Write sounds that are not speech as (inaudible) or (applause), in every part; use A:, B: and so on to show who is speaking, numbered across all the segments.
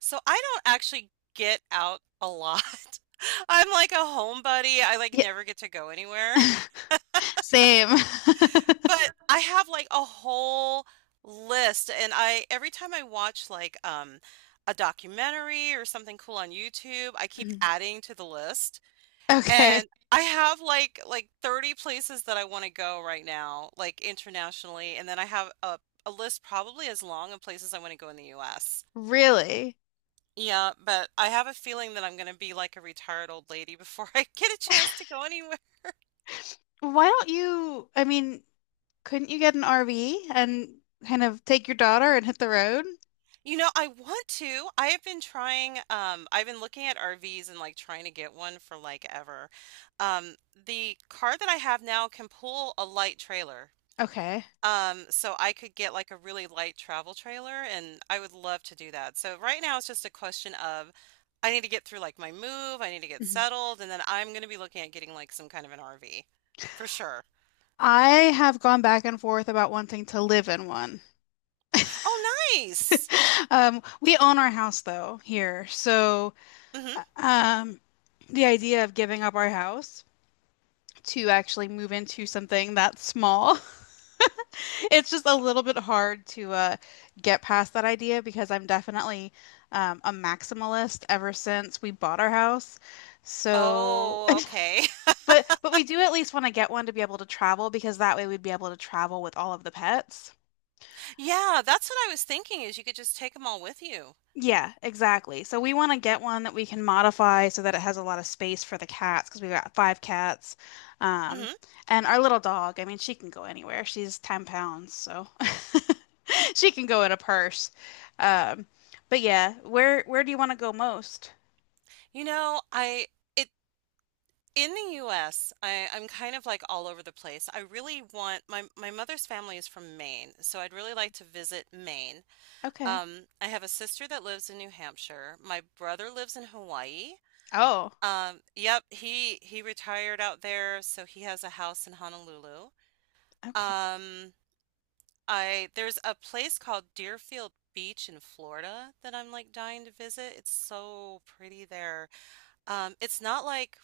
A: So I don't actually get out a lot. (laughs) I'm like a homebody. I like
B: Yeah.
A: never get to go anywhere. (laughs)
B: (laughs) Same. (laughs)
A: But I have like a whole list and I every time I watch like a documentary or something cool on YouTube, I keep
B: Mhm.
A: adding to the list.
B: Okay.
A: And I have like 30 places that I want to go right now, like internationally, and then I have a list probably as long of places I want to go in the US.
B: Really?
A: Yeah, but I have a feeling that I'm gonna be like a retired old lady before (laughs) I get a chance to go anywhere.
B: Why don't you, I mean, couldn't you get an RV and kind of take your daughter and hit the road?
A: You know, I want to. I have been trying, I've been looking at RVs and like trying to get one for like ever. Um, the car that I have now can pull a light trailer.
B: Okay.
A: So I could get like a really light travel trailer and I would love to do that. So right now it's just a question of I need to get through like my move, I need to get
B: Mhm.
A: settled, and then I'm gonna be looking at getting like some kind of an RV for sure.
B: I have gone back and forth about wanting to live in one.
A: Oh,
B: (laughs)
A: nice.
B: We own our house though here, so
A: Mhm.
B: uh, um, the idea of giving up our house to actually move into something that small. (laughs) It's just a little bit hard to get past that idea because I'm definitely a maximalist ever since we bought our house. So,
A: Oh, okay. (laughs)
B: (laughs) but we do at least want to get one to be able to travel because that way we'd be able to travel with all of the pets.
A: Yeah, that's what I was thinking is you could just take them all with you.
B: Yeah, exactly. So we want to get one that we can modify so that it has a lot of space for the cats because we've got five cats. Um,
A: Mhm.
B: and our little dog, I mean, she can go anywhere. She's 10 pounds, so (laughs) she can go in a purse. Um, but yeah, where do you want to go most?
A: You know, I it in the US, I'm kind of like all over the place. I really want my My mother's family is from Maine, so I'd really like to visit Maine.
B: Okay.
A: I have a sister that lives in New Hampshire. My brother lives in Hawaii.
B: Oh,
A: Yep, he retired out there, so he has a house in Honolulu.
B: okay.
A: Um, I There's a place called Deerfield Beach in Florida that I'm like dying to visit. It's so pretty there. It's not like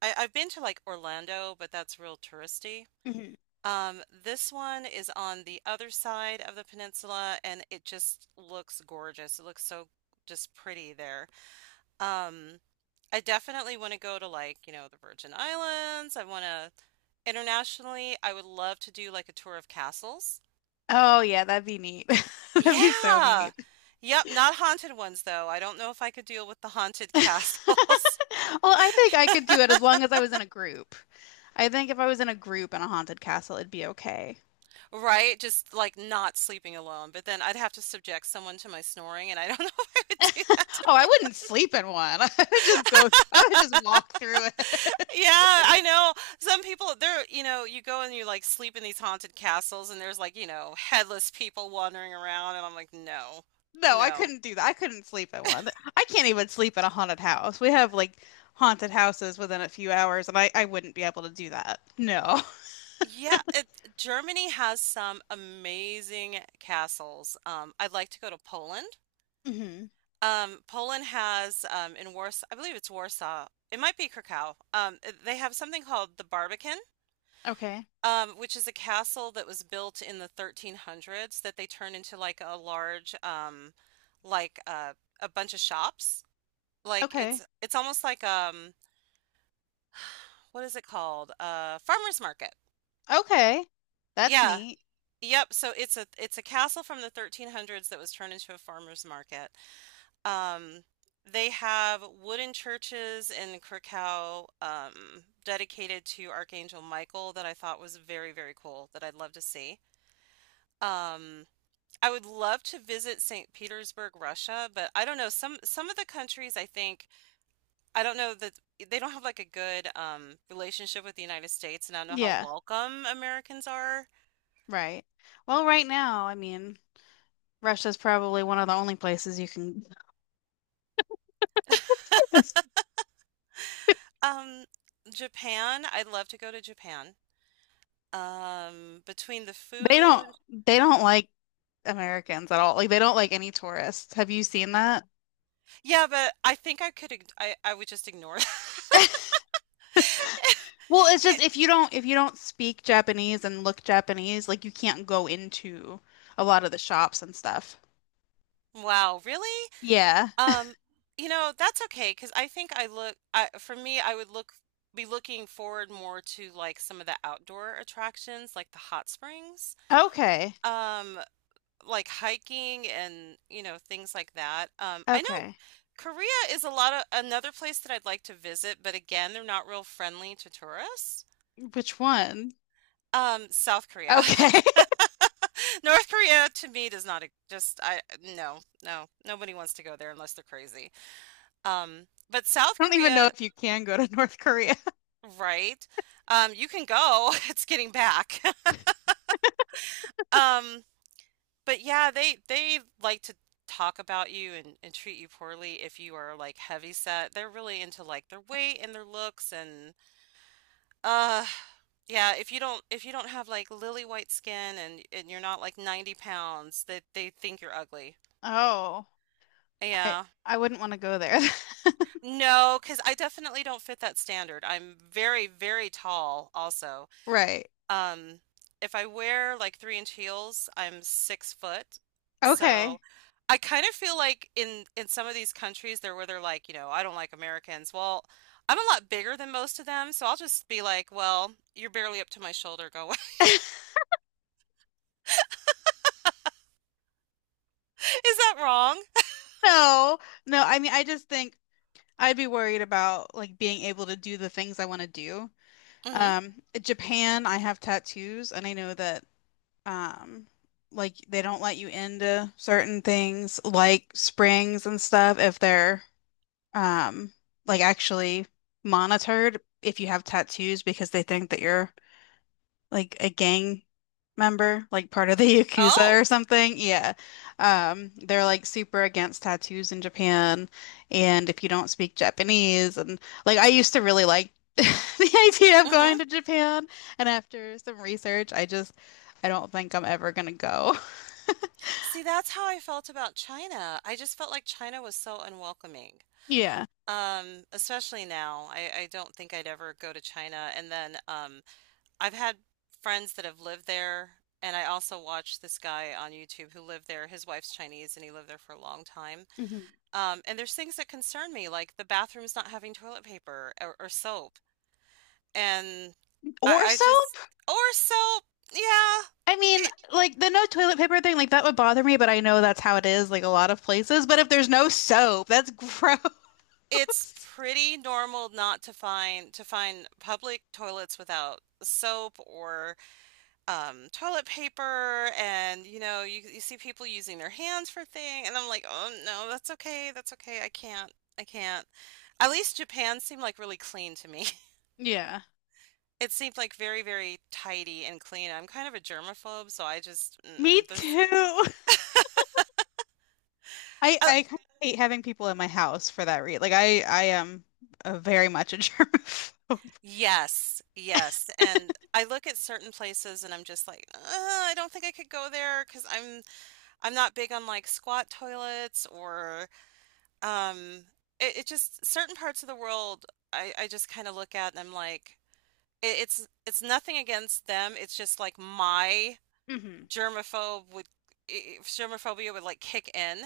A: I've been to like Orlando, but that's real touristy.
B: Mhm.
A: This one is on the other side of the peninsula, and it just looks gorgeous. It looks so just pretty there. Um, I definitely want to go to like, the Virgin Islands. I want to Internationally, I would love to do like a tour of castles.
B: Oh yeah, that'd be neat. (laughs) That'd be so
A: Yeah.
B: neat.
A: Yep, not haunted ones though. I don't know if I could deal with the haunted
B: (laughs)
A: castles,
B: Well, I think I could do it as long as I was in a group. I think if I was in a group in a haunted castle, it'd be okay.
A: (laughs) right? Just like not sleeping alone. But then I'd have to subject someone to my snoring, and I don't (laughs) know if I would do that.
B: Oh, I
A: (laughs)
B: wouldn't sleep in one. (laughs) I would just walk through it. (laughs)
A: Yeah, I know. Some people, they're, you go and you like sleep in these haunted castles, and there's like, headless people wandering around, and I'm like, no,
B: No, I
A: no.
B: couldn't do that. I couldn't sleep in one. I can't even sleep in a haunted house. We have like haunted houses within a few hours, and I wouldn't be able to do that. No.
A: Yeah, Germany has some amazing castles. I'd like to go to Poland.
B: (laughs) hmm
A: Poland has in Warsaw, I believe it's Warsaw. It might be Krakow. They have something called the Barbican,
B: Okay.
A: which is a castle that was built in the 1300s that they turned into like a large, like a bunch of shops. Like
B: Okay.
A: it's almost like what is it called? Farmer's market.
B: Okay. That's
A: Yeah.
B: neat.
A: Yep. So it's a castle from the 1300s that was turned into a farmer's market. Um, they have wooden churches in Krakow, dedicated to Archangel Michael that I thought was very, very cool that I'd love to see. Um, I would love to visit St. Petersburg, Russia, but I don't know. Some of the countries I think I don't know that they don't have like a good relationship with the United States, and I don't know how
B: Yeah,
A: welcome Americans are.
B: right. Well, right now, Russia's probably one of the only places you can (laughs) they
A: Um, Japan, I'd love to go to Japan. Between the food.
B: don't like Americans at all. Like they don't like any tourists. Have you seen that?
A: Yeah, but I think I could ig- I would just ignore that.
B: (laughs) Well,
A: (laughs)
B: it's
A: Yeah.
B: just if you don't speak Japanese and look Japanese, like you can't go into a lot of the shops and stuff.
A: Wow, really?
B: Yeah.
A: Um, you know, that's okay because I think I look I for me I would look be looking forward more to like some of the outdoor attractions like the hot springs,
B: Okay.
A: um, like hiking and, things like that. I know
B: Okay.
A: Korea is a lot of another place that I'd like to visit, but again, they're not real friendly to tourists.
B: Which one?
A: South Korea.
B: Okay. (laughs)
A: (laughs)
B: I
A: North Korea to me does not e- just I no no nobody wants to go there unless they're crazy. But South
B: don't even know
A: Korea,
B: if you can go to North Korea.
A: right? You can go. (laughs) It's getting back. (laughs) Um, but yeah, they like to talk about you and treat you poorly if you are like heavy set. They're really into like their weight and their looks and uh yeah, if you don't have like lily white skin and you're not like 90 pounds, that they think you're ugly.
B: Oh, I
A: Yeah.
B: I wouldn't want to go there. (laughs)
A: No, because I definitely don't fit that standard. I'm very, very tall also.
B: Right.
A: Um, if I wear like 3 inch heels, I'm 6 foot.
B: Okay.
A: So I kind of feel like in some of these countries they're where they're like, I don't like Americans. Well, I'm a lot bigger than most of them, so I'll just be like, well, you're barely up to my shoulder. Go away. (laughs) Is that wrong?
B: No. No, I mean I just think I'd be worried about like being able to do the things I want to do.
A: Hmm.
B: Japan, I have tattoos and I know that um like they don't let you into certain things like springs and stuff if they're um like actually monitored if you have tattoos because they think that you're like a gang member, like part of the (laughs) Yakuza or
A: Oh.
B: something. Yeah. They're like super against tattoos in Japan. And if you don't speak Japanese, and like I used to really like (laughs) the idea of
A: Hmm.
B: going to Japan. And after some research, I don't think I'm ever gonna go. (laughs)
A: See, that's how I felt about China. I just felt like China was so unwelcoming.
B: Yeah.
A: Especially now. I don't think I'd ever go to China. And then I've had friends that have lived there, and I also watched this guy on YouTube who lived there. His wife's Chinese, and he lived there for a long time.
B: Mhm.
A: And there's things that concern me, like the bathrooms not having toilet paper or soap. And
B: Or
A: I just,
B: soap?
A: or soap, yeah.
B: I mean,
A: It,
B: like the no toilet paper thing, like that would bother me, but I know that's how it is, like a lot of places. But if there's no soap, that's gross.
A: it's pretty normal not to find public toilets without soap or toilet paper and you know you see people using their hands for thing and I'm like, "Oh no, that's okay. That's okay. I can't. I can't." At least Japan seemed like really clean to me. (laughs)
B: (laughs) Yeah.
A: It seemed like very, very tidy and clean. I'm kind of a germaphobe, so I just
B: Me
A: mm-mm, there's.
B: too. (laughs) I
A: Oh
B: I kind of hate having people in my house for that reason. Like I am very much a (laughs) germaphobe.
A: yes, yes. And I look at certain places and I'm just like, I don't think I could go there because I'm not big on like squat toilets or. Um, it, it just certain parts of the world I just kind of look at and I'm like, it's nothing against them. It's just like my
B: Hmm
A: germaphobe would germophobia would like kick in,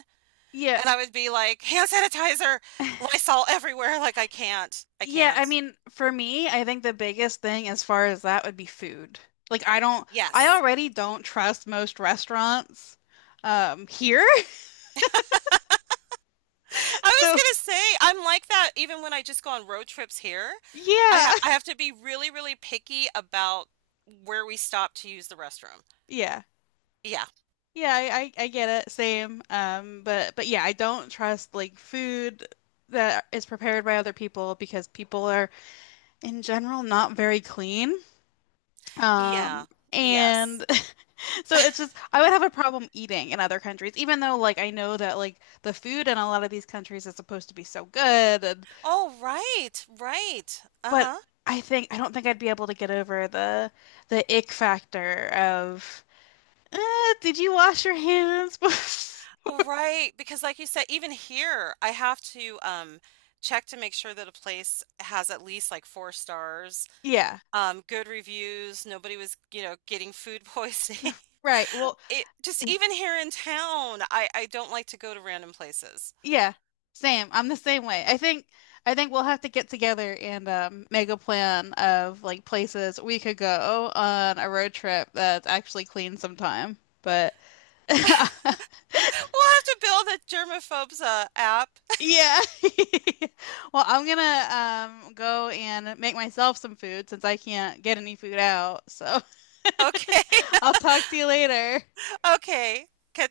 B: Yeah.
A: and I would be like, hand sanitizer,
B: (laughs)
A: Lysol everywhere. Like I can't, I
B: Yeah, I
A: can't.
B: mean, for me, I think the biggest thing as far as that would be food. Like I don't I
A: Yes.
B: already don't trust most restaurants here.
A: I was
B: So
A: gonna say I'm like that even when I just go on road trips here.
B: yeah,
A: I have to be really, really picky about where we stop to use the restroom.
B: yeah,
A: Yeah.
B: yeah. I get it. Same. But yeah, I don't trust like food that is prepared by other people because people are in general not very clean. Um,
A: Yeah.
B: and
A: Yes.
B: (laughs) so it's just I would have a problem eating in other countries, even though like I know that like the food in a lot of these countries is supposed to be so good, and,
A: Oh, right, right.
B: but
A: Uh-huh.
B: I don't think I'd be able to get over the ick factor of. uh, did you wash your hands? (laughs)
A: Right, because like you said, even here, I have to check to make sure that a place has at least like 4 stars,
B: yeah,
A: good reviews, nobody was, getting food poisoning. (laughs)
B: right. Well,
A: It just even here in town, I don't like to go to random places.
B: yeah, same. I'm the same way. I think we'll have to get together and make a plan of like places we could go on a road trip that's actually clean sometime. But (laughs)
A: (laughs) We'll have to build a germaphobes app. (laughs)
B: yeah. (laughs) Well, I'm gonna go and make myself some food since I can't get any food out. So
A: Okay,
B: (laughs) I'll talk to you later.
A: (laughs) okay.